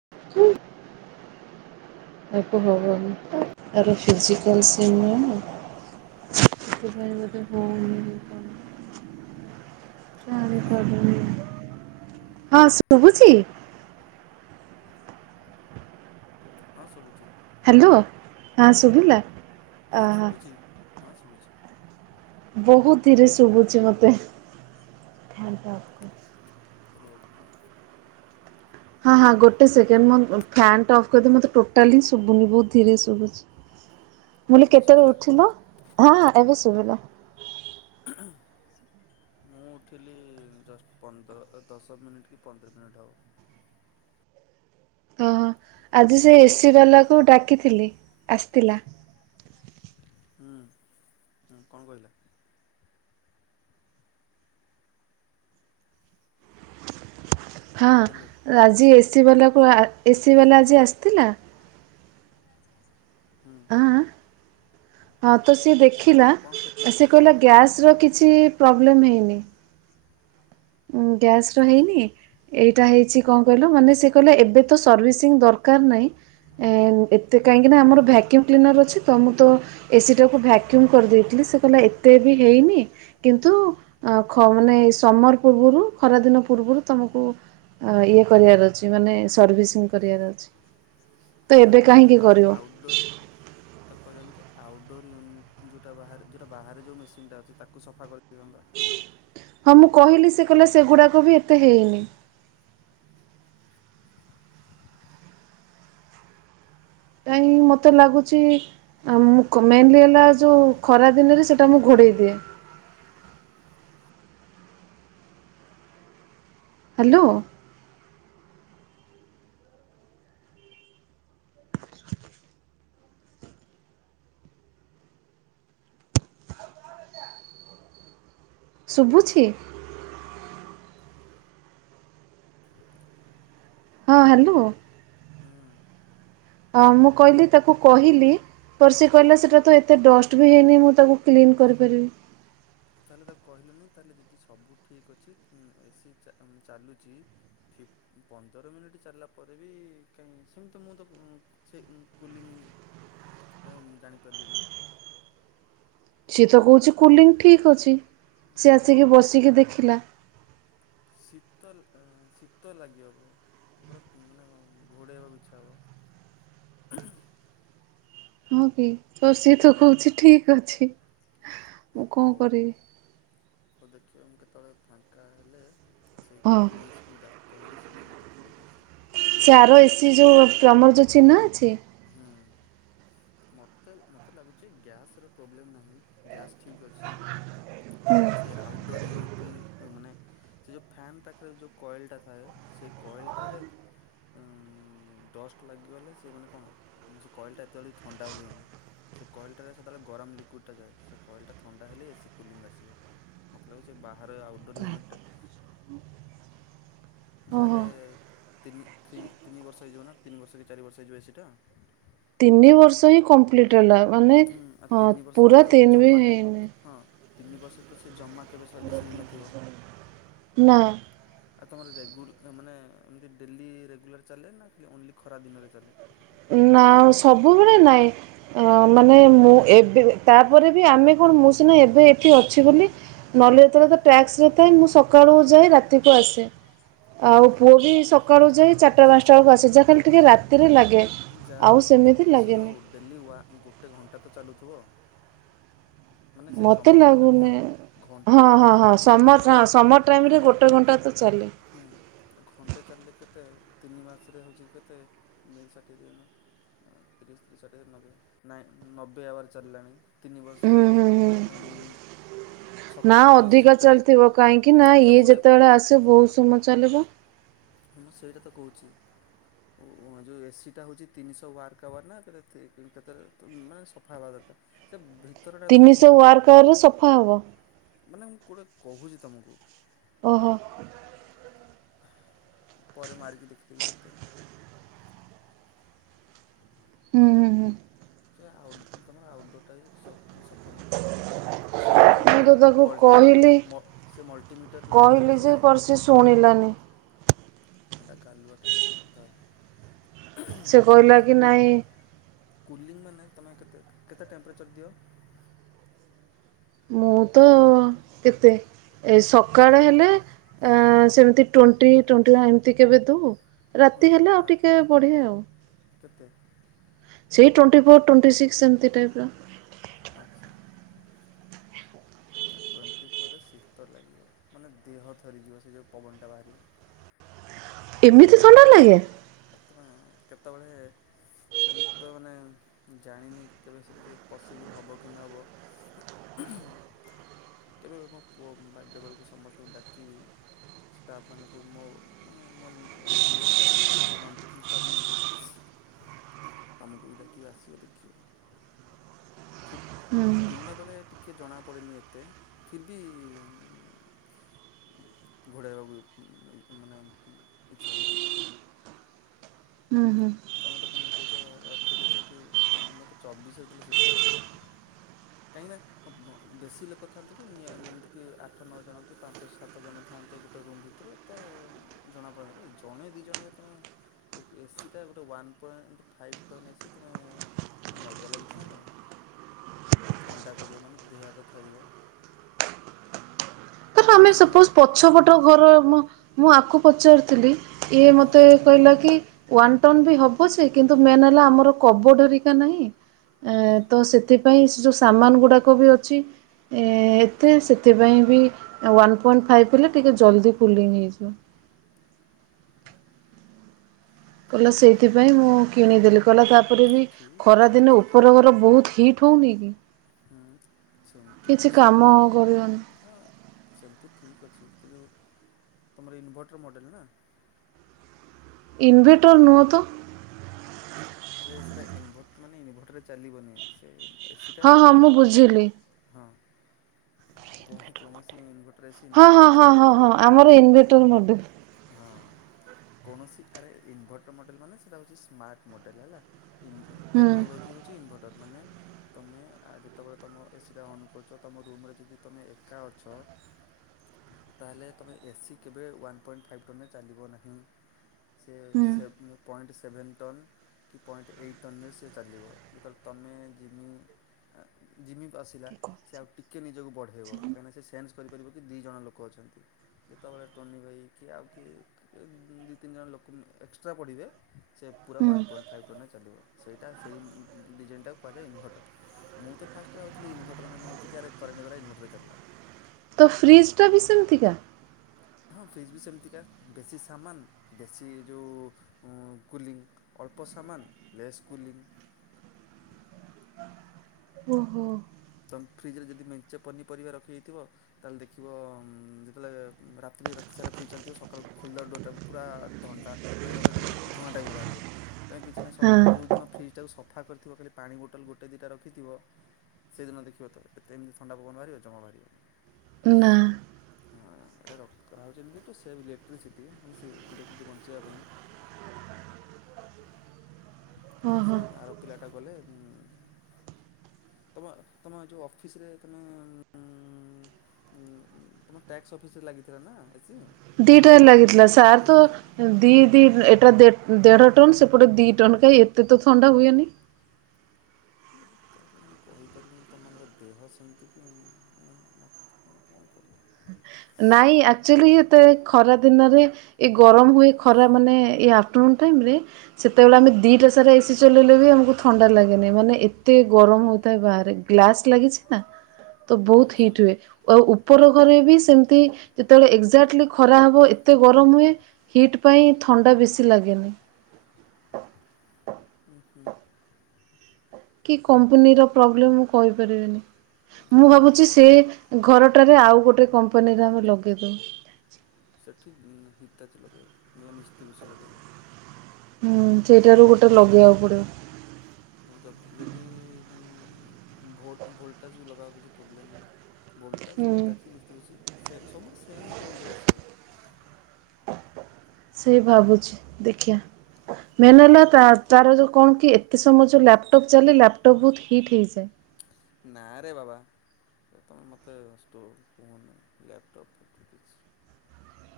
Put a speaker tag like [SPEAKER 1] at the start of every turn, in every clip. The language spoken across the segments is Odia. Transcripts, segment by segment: [SPEAKER 1] [unintelligible] ଆ ହବନି ଆ ଫିଜିକଲ
[SPEAKER 2] ହ୍ୟାଲୋ
[SPEAKER 1] [unintelligible] [unintelligible] ହଁ ଶୁଭୁଛି।
[SPEAKER 2] ହଁ ସୁଭୁଛି।
[SPEAKER 1] ହାଲୋ ହଁ ସୁଭୀଲା।
[SPEAKER 2] ହୁଁ ଶୁଭୁଛି ହଁ ଶୁଭୁଛି।
[SPEAKER 1] ବହୁତ ଧିରେ ଶୁଭୁଛି ମତେ।
[SPEAKER 2] ରୁଅ।
[SPEAKER 1] ହଁ ହଁ ଗୋଟେ ସେକେଣ୍ଡ ମୁଁ ଫ୍ୟାନ ଟା ଅଫ୍ କରିଦି ମତେ ଟୋଟାଲି ହି ଶୁଭୁନି ବହୁତ ଧୀରେ ଶୁଭୁଛି। ମୁଁ କହିଲି
[SPEAKER 2] ଏବେ
[SPEAKER 1] କେତେବେଳେ
[SPEAKER 2] ଶୁଭିଲା
[SPEAKER 1] ଉଠିଲ ହଁ ହଁ ଏବେ ଶୁଭିଲା।
[SPEAKER 2] ହ ମୁଁ ଉଠିଲି ଜଷ୍ଟ ପନ୍ଦର ଦଶ ମିନିଟ୍ କି ପନ୍ଦର ମିନିଟ୍ ହବ।
[SPEAKER 1] ଓହୋ ଆଜି ସେ ଏସି ବାଲାକୁ ଡାକିଥିଲି ଆସିଥିଲା।
[SPEAKER 2] ହୁଁ ହୁଁ କଣ କହିଲା? ହ୍ୟାଲୋ
[SPEAKER 1] ହାଁ ଆଜି ଏସି ବାଲାକୁ
[SPEAKER 2] କିଏ
[SPEAKER 1] ଏସିି ବାଲା
[SPEAKER 2] ଆସିଗଲା
[SPEAKER 1] ଆଜି ଆସିଥିଲା।
[SPEAKER 2] ହୁଁ।
[SPEAKER 1] ଆଁ ହଁ ତ ସିଏ ଦେଖିଲା
[SPEAKER 2] କଣ ସେ
[SPEAKER 1] ସିଏ କହିଲା
[SPEAKER 2] ଆସିଗଲା
[SPEAKER 1] ଗ୍ୟାସ ର କିଛି
[SPEAKER 2] ହୁଁ
[SPEAKER 1] ପ୍ରୋବ୍ଲେମ୍ ହେଇନି। ଉଁ ଗ୍ୟାସ ର
[SPEAKER 2] ଆଚ୍ଛା
[SPEAKER 1] ହେଇନି। ଏଇଟା ହେଇଛି କଁ କହିଲ ମାନେ ସେ କହିଲା ଏବେ ତ ସର୍ଭିସିଂ ଦରକାର ନାହିଁ ଏଁ ତ କାହିଁକିନା ଆମର
[SPEAKER 2] ହୁଁ
[SPEAKER 1] ଭାକ୍ୟୁମ୍ କ୍ଲିନର ଅଛି। ତ ମୁଁ ତ ଏସି ଟାକୁ ଭ୍ୟାକ୍ୟୁମ କରିଦେଇଥିଲି ସେ କହିଲା ଏତେ ବି ହେଇନି କିନ୍ତୁ। ଅ ଖ
[SPEAKER 2] ହୁଁ
[SPEAKER 1] ମାନେ ଏଇ ସମର ପୂର୍ବରୁ ଖରାଦିନ ପୂର୍ବରୁ ତମକୁ। ଆ ଇଏ କରିବାର ଅଛି ମାନେ ସର୍ଭିସିଂ କରିବାର ଅଛି। ତ
[SPEAKER 2] ତାକୁ
[SPEAKER 1] ଏବେ କାହିଁକି
[SPEAKER 2] କହିଲନି କି
[SPEAKER 1] କରିବ
[SPEAKER 2] ଆଉଟ୍ଡୋର୍। ତାକୁ କହିଲନି କି ଆଉଟ ଡୋର୍ ୟୁନିଟ୍ ଯୋଉଟା ବାହାରେ ଯୋଉଟା ବାହାରେ ଯୋଉ ମେସିନ୍ଟା ଅଛି ତାକୁ ସଫା କରିଦେଇଥାନ୍ତା।
[SPEAKER 1] ହଁ ମୁଁ କହିଲି ସେ କହିଲା ସେଗୁଡାକ ବି ଏତେ ହେଇନି। କାଇଁ କି ମୋତେ ଲାଗୁଛି ଆଁ ମୁଁ କ ମେନ୍ଲି ହେଲା ଯୋଉ
[SPEAKER 2] ହ୍ୟାଲୋ
[SPEAKER 1] ଖରା ଦି ଦିନରେ ସେଇଟା ମୁଁ ଘୋଡେଇ ଦିଏ। ହାଲୋ। ଶୁଭୁଛି। ହଁ ହ୍ୟାଲୋ।
[SPEAKER 2] ହୁଁ।
[SPEAKER 1] ଅ ମୁଁ କହିଲି ତାକୁ କହିଲି ତ ସେ
[SPEAKER 2] ହୁଁ
[SPEAKER 1] କହିଲା ସେଇଟା ତ ଏ ଏତେ ଷ୍ଟ ବି ହେଇନି ମୁଁ ତାକୁ କ୍ଲିନ୍ କରିପାରିବି।
[SPEAKER 2] ତାହେଲେ ତାକୁ କହିଲନି ତାହେଲେ ଯଦି ସବୁ ଠିକ୍ ଅଛି ଉଁ ଏସି ଚା ଉଁ ଚାଲୁଛି। ଠିକ୍ ପନ୍ଦର ମିନିଟ୍ ଚାଲିଲା ପରେ ବି କାହିଁ ସେମତି ତ ମୁଁ ତ ଉଁ ସେଇ ଉଁ କୁଲିଙ୍ଗ୍ କାହିଁ ମୁଁ ଜାଣିପାରିଲିନି।
[SPEAKER 1] ସିଏ ତ କହୁଛି କୁଲିଙ୍ଗ୍ ଠିକ୍ ଅଛି ସିଏ ଆସିକି
[SPEAKER 2] କେଉଁଠି ଠିକ୍
[SPEAKER 1] ବସିକି ଦେଖିଲା।
[SPEAKER 2] ଶୀତ ଲ ଅଁ ଶୀତ ଲାଗିହବ ପୁରା ମାନେ ଘୋଡ଼େଇ ହବାକୁ ଇଛା ହବ।
[SPEAKER 1] ହଁ କି ତ ସିଏ ତ କହୁଛି ଠିକ ଅଛି।
[SPEAKER 2] ଅ
[SPEAKER 1] ମୁଁ କଣ
[SPEAKER 2] ହଉ
[SPEAKER 1] କରିବି
[SPEAKER 2] ହଉ ଦେଖିବା ମୁଁ କେତେବେଳେ ଫାଙ୍କା ହେଲେ। ସେଇ
[SPEAKER 1] ହଁ
[SPEAKER 2] ପ୍ରିନ୍ସକୁ ଡାକ୍ କହିବି ସେ ଯାଇଁକି ଦେଖିଦେଇକି ଆସିବ।
[SPEAKER 1] ଚାର ଏସିି ଯୋଉ ତମର ଯୋଉ ଚିହ୍ନା ଅଛି।
[SPEAKER 2] ହୁଁ। ମତେ ମତେ ଲାଗୁଛି ଗ୍ୟାସ୍ ର ପ୍ରୋବ୍ଲେମ୍ ନାହିଁ ଗ୍ୟାସ୍ ଠିକ୍ ଅଛି। ସେ ଆଉଟ୍ ଡୋର ୟୁନିଟ୍। କ୍ଲି ମାନେ ସେ ଯୋଉ ଫ୍ୟାନ୍ ପାଖରେ ଯୋଉ କଏଲଟା ଥାଏ ସେ କଏଲ୍ଟାରେ। ଉଁ ଡଷ୍ଟ ଲାଗିଗଲେ ସେ ମାନେ କଣ ସେ କଏଲଟା ଏତେ ଜଲଦି ଥଣ୍ଡା ହୁଏନି। ସେ କଏଲଟାରେ ସେତେବେଳେ ଗରମ ଲିକୁଇଡ୍ ଯାଏ ସେ କଏଲଟା ଥଣ୍ଡା ହେଲେ ଏ ସି କୁଲିଙ୍ଗ୍ ଆସିବ। ମତଲାଗୁଛି ବାହାର ଆଉଟଡୋର୍ ୟୁନିଟ୍ ଟା ଯା ହେଲେ
[SPEAKER 1] ଓହୋ
[SPEAKER 2] ତିନି ଥ୍ରି ତିନିବର୍ଷ ହେଇଯିବ ନା ତିନି ବର୍ଷ କି ଚାରି ବର୍ଷ ହେଇଯିବ ଏ ସେ ଟା।
[SPEAKER 1] ତିନି ବର୍ଷ ହିଁ କମ୍ପ୍ଲିଟ ହେଲା ମାନେ
[SPEAKER 2] ହୁଁ ଆଉ
[SPEAKER 1] ହଁ
[SPEAKER 2] ତିନି ବର୍ଷ ହେଲେ
[SPEAKER 1] ପୁରା
[SPEAKER 2] ତ
[SPEAKER 1] ତିନ ବି
[SPEAKER 2] ଜମା
[SPEAKER 1] ହେଇନି।
[SPEAKER 2] ହଁ ତିନି ବର୍ଷ ତ ସେ ଜମା କେବେ ସର୍ଭିସ୍ ନେଇନଥିବ।
[SPEAKER 1] ନା
[SPEAKER 2] ଆଉ ତମର ରେଗୁ ଆ ମାନେ ଏମିତି ଡେଲି ରେଗୁଲାର ଚାଲେ ନା ଓନ୍ଲି ଖରା ଦିନରେ ଚାଲେ?
[SPEAKER 1] ନା ସବୁବେଳେ ନାହିଁ ଆ ମାନେ ମୁଁ ଏବେ ତାପରେ ବି ଆମେ କଣ ମୁ ସିନା ଏବେ ଏଠି ଅଛି ବୋଲି ନହେଲେ ଯେତେବେଳେ ତ ଟ୍ୟାକ୍ସରେ ଥାଏ ମୁଁ ସ କାଳୁ ଯାଇ ରାତିକୁ ଆସେ
[SPEAKER 2] ହୁଁ
[SPEAKER 1] ଆଉ
[SPEAKER 2] ହୁଁ।
[SPEAKER 1] ପୁଅ ବି ସକାଳୁ ଯାଇ ଚାରିଟା ପାଞ୍ଚଟା ବେଳକୁ ଆସେ ଯାହା ଖାଲି ଟିକେ ରାତିରେ ଲାଗେ।
[SPEAKER 2] ଯା
[SPEAKER 1] ଆଉ ସେମିତି
[SPEAKER 2] କିଛି ନ
[SPEAKER 1] ଲାଗେନି
[SPEAKER 2] ହେଉ ଡେଲି ୱା ଗୋଟେ ଘଣ୍ଟା ତ ଚାଲୁଥିବ। ମାନେ ସେଇ
[SPEAKER 1] ମତେ
[SPEAKER 2] ସମର ଟାଇମରେ ଘ
[SPEAKER 1] ଲାଗୁନି
[SPEAKER 2] ଘଣ୍ଟେ
[SPEAKER 1] ହଁ ହଁ
[SPEAKER 2] ରାତିରେ ତ
[SPEAKER 1] ହଁ
[SPEAKER 2] ଘଣ୍ଟ
[SPEAKER 1] ସମର ହଁ ସମର ଟାଇମ୍
[SPEAKER 2] ହଁ।
[SPEAKER 1] ରେ ଗୋଟେ ଘଣ୍ଟା ତ ଚାଲି
[SPEAKER 2] ହୁଁ ଘଣ୍ଟେ ଚାଲିଲେ କେତେ ତିନି ମାସରେ ହେଉଛି କେତେ ଦୁଇ ଷାଠିଏ ଦିନ ତିରିଶ୍ ତ୍ରି ଷାଠିଏ ନବେ ନାଇ ନବେ ଆବାର ଚାଲିଲାଣି ତିନି ବର୍ଷ
[SPEAKER 1] ହୁଁ ହୁଁ
[SPEAKER 2] ରେଵ
[SPEAKER 1] ହୁଁ
[SPEAKER 2] ଏନ୍
[SPEAKER 1] ନା ଅଧିକା ଚାଲିଥିବ କାହିଁକି ନା
[SPEAKER 2] ମାନେ
[SPEAKER 1] ଇଏ
[SPEAKER 2] ମୁଁ ଗୋଟେ
[SPEAKER 1] ଯେତେବେଳେ ଆସେ ବହୁତ ସମୟ ଚାଲିବ।
[SPEAKER 2] ହଁମୁଁ ସେଇଟା ତ କହୁଛି। ଉଁ ଉଁ ଯ ଏ ସି ଟା ହେଉଛି ତିନିଶହ ୱାର୍କାୱାର୍ ନା ତେବେ ତିନ୍ କେତେ ଉମାନେ ସଫା ହେବା ଦରକାର୍ ସେ ଭିତରଟା ତମେ
[SPEAKER 1] ତିନିଶହ
[SPEAKER 2] ଠିକ୍ ଅଛି।
[SPEAKER 1] ୱାର୍କ ଆୱାରରେ ସଫା ହବ
[SPEAKER 2] ମାନେ ମୁଁ କୋଁଟେ କହୁଛି ତମକୁ।
[SPEAKER 1] ଓହୋ।
[SPEAKER 2] ପରେ ମାରିକି ଦେଖିଥିବି କେତେ?
[SPEAKER 1] ହୁଁ ହୁଁ ହୁଁ।
[SPEAKER 2] ଏ ଆଉଟ ତମର ଆଉଟ୍ ଡୋର୍ ଟା ବି ସ ସଫା ନଥିବ। ସେମି ଯଉ
[SPEAKER 1] ମୁଁ ତ ତାକୁ
[SPEAKER 2] ମଲଟ୍
[SPEAKER 1] କହିଲି
[SPEAKER 2] ମ ସେ ମଲ୍ଟିମିଟର ଲଗେଇକି ଦେଖିଲା?
[SPEAKER 1] ଶୁଣିିଲାନି।
[SPEAKER 2] ଆଟା ଗାଲୁଆଟା ତାହଲେ
[SPEAKER 1] ସେ କହିଲା
[SPEAKER 2] କାନ
[SPEAKER 1] କି
[SPEAKER 2] କୁଲ୍
[SPEAKER 1] ନାଇଁ
[SPEAKER 2] କୁଲିଙ୍ଗ ମାନେ ତମେ କେତେ କେତେ ଟେମ୍ପରେଚର୍ ଦିଅ?
[SPEAKER 1] ମୁଁ ତ କେତେ? ଏ ସକାଳ ହେଲେ ଏଁ ସେମିତି ଟ୍ୱେଣ୍ଟି ଟ୍ୱେଣ୍ଟିଆ ଏମିତି କେବେ ଦେଉ।
[SPEAKER 2] ହଁ
[SPEAKER 1] ରାତି ହେଲେ ଆଉ
[SPEAKER 2] ଆର୍
[SPEAKER 1] ଟିକେ ବଢ଼େ ଆଉ।
[SPEAKER 2] କେତେ
[SPEAKER 1] ସେଇ ଟ୍ୱେଣ୍ଟି ଫୋର୍ ଟ୍ୱେଣ୍ଟି ସିକ୍ସ ଏମିତି ଟାଇପ୍ର
[SPEAKER 2] ଆଚ୍ଛା! ନା ଟ୍ୱେଣ୍ଟି ଫୋରରେ ଶୀତ ଲାଗିବ ମାନେ ଦେହ ଥରିଯିବ ସେ ଯେଉଁ ପବନଟା ବାହାରିବ।
[SPEAKER 1] ଏମିତି ଥଣ୍ଡା ଲାଗେ?
[SPEAKER 2] ଆଉ ତମେ କେତେବେଳେ ସେମିତି ତ ମାନେ ଜାଣିନି କେବେ ସେମିତି ପସିବୁଲ୍ ହେବ କି ନହବ? [inaudible] କେବେ ମୋ ପୁଅ ବାର୍ଡ଼େ ବେଳକୁ ସମସ୍ତଙ୍କୁ ଡାକିବି। ଷ୍ଟାଫମାନଙ୍କୁ ମୋ ମାନେ ମୋ ଯେଉଁ ଇଏ ଷ୍ଟାଫ୍ ମାନଙ୍କୁ ନନ୍ ଟିଚିଂ ଷ୍ଟାଫମାନଙ୍କୁ
[SPEAKER 1] [inaudible]
[SPEAKER 2] ତମକୁ ବି ଡାକିବ ଆସିବ ଦେଖିବ? ଫ ଦିନବେଳେ ଟିକିଏ ଜଣାପଡ଼େନି ଏତେ ଫିର୍ ବି ଘୋଡ଼ାଇବାକୁ ମ ମାନେ ଇଚ୍ଛା ହୁଏ।
[SPEAKER 1] ହୁଁ ହୁଁ।
[SPEAKER 2] ତମେ ତ ପୁଣି କହୁଛ ରାତିରେ କହୁଛ କି କମ ମୋତେ ଚବିଶରେ ଦେଲେ ଶୀତ ଲାଗିବ। କାହିଁକି ନା ବେଶୀ ଲୋକ ଥାନ୍ତି କି ନିଆ ଯେମିତିକି ଆଠ ନଅ ଜଣ କି ପାଞ୍ଚ ସା ସାତ ଜଣ ଥାଆନ୍ତେ ଗୋଟେ ରୁମ୍ ଭିତରେ ତ ଜଣାପଡେନି ଜଣେ ଦୁଇ ଜଣେ ତମେ ଏସି ସେ ଗୋଟେ one point five ton AC ତୁମେ ମଜା ଲାଗିଛି ନା କଣ? ସେ ଥଣ୍ଡା କରିବ ମାନେ ଦେହ ହାତ ଥରିବ।
[SPEAKER 1] [inaudible] ତ ଆମେ
[SPEAKER 2] ଦଶ
[SPEAKER 1] ସପୋଜ
[SPEAKER 2] ମିନିଟ୍
[SPEAKER 1] ପଛପଟ ଘର ମୁଁ ଆକୁ ପଚାରିଥିଲି ଇଏ
[SPEAKER 2] ହୁଁ
[SPEAKER 1] ମତେ କହିଲା କି ୱାନ ଟନ୍ ବି ହବ ସେ କିନ୍ତୁ ମେନ ହେଲା ଆମର କବଡ ହେରିକା ନାହିଁ। ଏ
[SPEAKER 2] ହୁଁ
[SPEAKER 1] ତ ସେଥିପାଇଁ ସେ ଯେଉଁ ସାମାନ ଗୁଡ଼ାକ ବି ଅଛି
[SPEAKER 2] ହୁଁ
[SPEAKER 1] ଏ ସେଥିପାଇଁ ବି ୱାନ୍ ପଏଣ୍ଟ ଫାଇଭ୍ ହେଲେ ଟିକେ ଜଲ୍ଦି କୁଲିଙ୍ଗ ହେଇଯାଏ। କହିଲ ସେଇଥିପାଇଁ ମୁଁ କିଣିଦେଲି କହିଲା ତାପରେ
[SPEAKER 2] ହଁ
[SPEAKER 1] ବି
[SPEAKER 2] ଠିକ୍ ଅଛି କିଛି
[SPEAKER 1] ଖରାଦିନେ
[SPEAKER 2] ଅସୁ
[SPEAKER 1] ଉପର ଘର ବହୁତ ହିଟ୍ ଠଉନି କି?
[SPEAKER 2] ହୁଁ, ସେମତି
[SPEAKER 1] କିଛି
[SPEAKER 2] ଶୁଣ
[SPEAKER 1] କାମ କରିବନି
[SPEAKER 2] ସେମିତି ଠିକ୍ ଅଛି କିନ୍ତୁ ତୁମର ଇନଭର୍ଟର ମଡ଼େଲ ନା?
[SPEAKER 1] ଇନଭେଟର ନୁହ ତ।
[SPEAKER 2] ଆରେ ସେଇଟା ଇନଭ ମାନେ ଇନଭଟରରେ ଚାଲିବନି ସେ ଏସିଟା
[SPEAKER 1] ହଁ ହଁ
[SPEAKER 2] ମ
[SPEAKER 1] ମୁଁ ବୁଝିଲି।
[SPEAKER 2] ହଁ କୌକୌଣସି ଇନଭ
[SPEAKER 1] ହଁ, ହଁ, ହଁ, ହଁ, ହଁ ଆମର ଇନଭେଟର ମଡେଲ।
[SPEAKER 2] ହଁ କୌଣସି ଆରେ ଇନଭର୍ଟର୍ ମଡ଼େଲ୍ ମାନେ ସେଇଟା ହେଉଛି ସ୍ମାର୍ଟ ମଡ଼େଲ୍ ହେଲା। ଇ
[SPEAKER 1] ହୁଁ
[SPEAKER 2] ଟେକ୍ନୋଲୋଜି ହେଉଛି ଇନଭର୍ଟର୍ ମାନେ ତୁମେ ଯେତେବେଳେ ତୁମ ଏସିଟା ଅନ କରୁଛ ତମ ରୁମରେ ଯଦି ତୁମେ ଏକା ଅଛ ତାହେଲେ ତୁମେ ଏସିି କେବେ ୱାନ୍ ପଏଣ୍ଟ ଫାଇଭ୍ ଟନରେ ଚାଲିବ ନାହିଁ। ସେ
[SPEAKER 1] ହୁଁ।
[SPEAKER 2] ସେ ପଏଣ୍ଟ ସେଭେନ୍ ଟନ୍ କି ପଏଣ୍ଟ ଏଇଟ୍ ଟନ ସେ ଚାଲିବ ଯେତେବେଳେ ତମେ ଯିମି ଜିମି ଆସିଲା ସେ ଆଉ ଟିକେ ନିଜକୁ ବଢ଼େଇବ କାହିଁକିନା ସେନ୍ସ କରିପାରିବ କି ଦୁଇ ଜଣ ଲୋକ ଅଛନ୍ତି। ଯେତେବେଳେ ଟୋନି ଭାଇ କିଏ ଆଉ କିଏ ଦି ତିନି ଜଣ ଲୋକ ଏକ୍ସଟ୍ରା ପଡ଼ିବେ ସେ ପୁରା
[SPEAKER 1] ହୁଁ।
[SPEAKER 2] ୱାନ୍ ପଏଣ୍ଟ ଫାଇଭ୍ ଫୋନ ଚାଲିବ ସେଇଟା ସେଇ ଡିଜାଇନି ଟାକୁ କୁହାଯାଏ ଇନଭର୍ଟର। ମୁଁ ତ ଫାଷ୍ଟ ଭାବୁଥିଲି ଇନଭର୍ଟର ମାନ ହେଉଛି କରେଣ୍ଟ ଗଲା ଇନଭର୍ଟର ଚାଲିଲା।
[SPEAKER 1] ତ ଫ୍ରିଜଟା ବି ସେମିତିକା?
[SPEAKER 2] ହଁ, ଫ୍ରିଜ୍ ବି ସେମିତିକା ବେଶୀ ସାମାନ ବେଶୀ ଯଉ କୁଲିଂ ଅଳ୍ପ ସମାନ ଲେସ୍ କୁଲିଙ୍ଗି।
[SPEAKER 1] ଓହୋ।
[SPEAKER 2] ତମେ ଫ୍ରିଜରେ ଯଦି ମେଞ୍ଚେ ପନିପରିବା ରଖିଦେଇଥିବ ତାହେଲେ ଦେଖିବ ଯେତେବେଳେ ରାତି ରାତି ସାରା ଫ୍ରିଜି ଚାଲିଥିବ ସକାଳୁ ଖୋଲିଦେବା ଡୋରଟାକୁ ପୁରା ଥଣ୍ଡା। ମାନେ ଗୋଟେ ଧୂଆଁ ଟାଇପ୍ ର ବାହାରିବ। ତ କିଛି ନାହିଁ
[SPEAKER 1] ହଁ
[SPEAKER 2] ସବ ଯେଉଁ ଦିନ ଫ୍ରିଜି ଟାକୁ ସଫା କରିଥିବ ଖାଲି ପାଣି ବୋତଲ ଗୋଟେ ଦିଟା ରଖିଥିବ। ସେହିଦିନ ଦେଖିବ ତ ଏତେ ଏମିତି ଥଣ୍ଡା ପବନ ବାହାରିବ ଜମା ବାହାରିବନି।
[SPEAKER 1] ନା।
[SPEAKER 2] ହଁ ଏଇଟା ର କରା ହଉଛି ଏମିତି ସେ ଇଲେକ୍ଟ୍ରିସିଟି ମାନେ ସେ ଇଲେକ୍ଟ୍ରିସିଟି ବଞ୍ଚିବା ପାଇଁ।
[SPEAKER 1] ଓହୋ।
[SPEAKER 2] ସେଇ ଆର ପିଲାଟା ଗଲେ ଉ ତମ ତମ ଯଉ ଅଫିସରେ ତମେ ଉ। ତୁମ ଟ୍ୟାକ୍ସ ଅଫିସ୍ରରେ ଲାଗିଥିଲା ନା ଏସି।
[SPEAKER 1] ଦିଟାର ଲାଗିତଥିଲା ସାର୍ ତ
[SPEAKER 2] ହଁ
[SPEAKER 1] ଦିଇ ଦିଇ ଏଟା ଦେ ଦେଢ଼ ଟନ ସେପଟେ ଦୁଇ ଟନ କାହିଁ ଏତେ ତ ଥଣ୍ଡା ହୁଏନି।
[SPEAKER 2] ତାହେଲେ ମୁଁ କହିପାରିବିନି ତମମାନଙ୍କ ଦେହ ସେମିତି କି ମାନେ ମତେ। [inaudible]
[SPEAKER 1] ନାଇଁ ଆକ୍ଚୁଆଲି ଏତେ ଖରା ଦିନରେ ଏ ଗରମ ହୁଏ ଖରା ମାନେ ଏଇ ଆଫ୍ଟରନୁନ ଟାଇମ ରେ ସେତେବେଳେ ଆମେ ଦିଟା ସାର ଏସି ଚଲେଇଲେ ବି ଆମକୁ ଥଣ୍ଡା ଲାଗେନି ମାନେ ଏତେ ଗରମ ହେଥାଏ ବାହାରେ ଗ୍ଲାସ୍ ଲାଗିଛି ନା [inaudible] ତ ବହୁତ
[SPEAKER 2] ଆଚ୍ଛା ହୁଁ
[SPEAKER 1] ହିଟ୍ ହୁଏ ଆଉ ଉପର ଘରେ ବି ସେମିତି ଯେତେବେଳେ ଏକ୍ଜାକ୍ଟଲି ଖରା ହବ। ଏତେ ଗରମ ହୁଏ ହିଟ୍ ପାଇଁ ଥଣ୍ଡା ବେଶୀ ଲାଗେନି।
[SPEAKER 2] [inaudible]
[SPEAKER 1] କି କମ୍ପାନୀର ପ୍ରୋବ୍ଲେମ୍ ମୁ କହିପାରିବିନି ମୁଁ
[SPEAKER 2] ଆମ
[SPEAKER 1] ଭାବୁଛି ସେ
[SPEAKER 2] କମ୍ପ
[SPEAKER 1] ଘରଟାରେ ଆଉ ଗୋଟେ କମ୍ପାନୀରେ ଆମେ ଲଗାଇଦଉ।
[SPEAKER 2] ସେଠି ହିତାଜୀ ଲଗାଇବ ନହେଲେ ମିସ୍ତତି ବୁଛି ଲଗାଇବ।
[SPEAKER 1] ହୁଁ ସେଇଟାରୁ ଗୋଟେ ଲଗେଇବାକୁ ପଡିବ।
[SPEAKER 2] ଯଦି ଭୋଲ୍ଟେଜ୍ ବି ଲଗାବା କିଛି ପ୍ରୋବ୍ଲେମ୍ ନାହିଁ। ବୋଲ୍ଟା
[SPEAKER 1] ହୁଁ।
[SPEAKER 2] ସିତା ଅଛି ମିସ୍ମସି ସେମ୍ ସବୁଠୁ ସେମ୍ ରେଞ୍ରେ ଆସିବ।
[SPEAKER 1] ସେ ଭାବୁଛି ଦେଖିିବା ମେନ୍ ହେଲା ତାର ଯୋଉ କଣ କି ଏତେ ସମ ଉଁ ଲ୍ୟାପଟପ୍ ଚାଲିଲେ ଲ୍ୟାପଟପ୍ ବହୁତ ହିଟ୍ ହେଇାଯାଏ।
[SPEAKER 2] ନାଁ ରେ ବାବା ତମେ ମୋତେ ଷ୍ଟୋଭ କୁହନି ଲ୍ୟାପଟପ୍ କିଛି।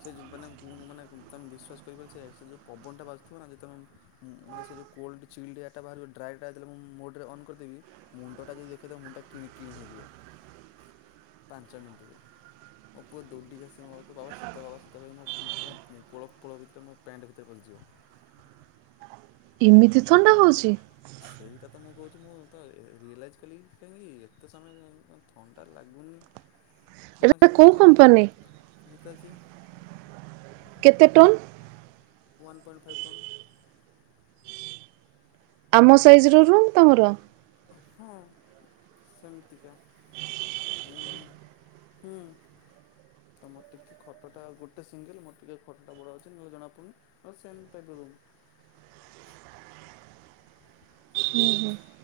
[SPEAKER 2] ସେ ମାନେ ମୁଁ ମାନେ ତମେ ବିଶ୍ୱାସ କରି ପାରୁଛ ସେ ଯୋଉ ପବନଟା ବାଜୁଥିବ ନା ତମେ ମାନେ ସେ ଯଉ କୋଲ୍ ଚିଲ୍ଡ ଏଟା ବାହାରିବ ଡ୍ରାଟା ହେେ ମୁଁ ମୋଡ଼ରେ ଅନ୍ କରିଦେବି। ମୁଣ୍ଡଟା ଯଦି ଦେଖଦବ ମୁଣ୍ଡା କି କିଣି ହେଇଯିବ। ପାଞ୍ଚ ମିନିଟି ରେ ମୋ ପୁଅ ଦୌଡ଼ିକି ଆସି ମୋ ବାବା ଶୀତ। ସିତ କଲା ସେତବେଳେ ମୋ କୋଳ ଫୋଳ ଭିତରେ ମୋ ପ୍ୟାଣ୍ଟ୍ ଭିତରେ ପଶିଯିବ।
[SPEAKER 1] ଏମିତି ଥଣ୍ଡା ହଉଛି।
[SPEAKER 2] ସେଇଟା ତ ମୁଁ କହୁଛି ମୁଁ ତ ରିଏଲାଇଜ୍ କଲିିକି କାହିଁକି ଏତେ ସମୟ କାଇଁ ଥଣ୍ଡା ଲାଗୁନି।
[SPEAKER 1] [inaudible]
[SPEAKER 2] ପନ୍ ଅସି
[SPEAKER 1] କୋଉ କମ୍ପାନୀ
[SPEAKER 2] ପପ୍ ନତା ଯେ
[SPEAKER 1] କେତେ ଟନ।
[SPEAKER 2] ୱାନ ପଏଣ୍ଟ ଫାଇଭ୍ କ।
[SPEAKER 1] ଆମ ସାଇଜ୍ ରୁମ୍ ତୁମର।
[SPEAKER 2] ହଁ ସେମିତିକା ହୁଁ, ହୁଁ। ତ ମୋର ଟିକେ ଖଟା ଗୋଟେ ସିଙ୍ଗଲ ମୋରିକେ ଖଟା ବଡ଼ ଅଛି ନହେଲେ ଜଣାପଡ଼ନି। ହଁ ସେମ୍ ଟାଇପର ରୁମ୍
[SPEAKER 1] [inaudible]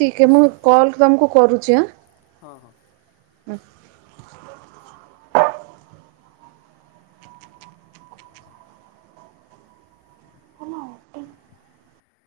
[SPEAKER 1] ଠିକ୍ ହେ ମୁଁ
[SPEAKER 2] ଆଚ୍ଛା
[SPEAKER 1] କଲ୍ ତୁମକୁ କରୁଛି ଆ।
[SPEAKER 2] ହଁ, ହଁ।
[SPEAKER 1] [inaudible]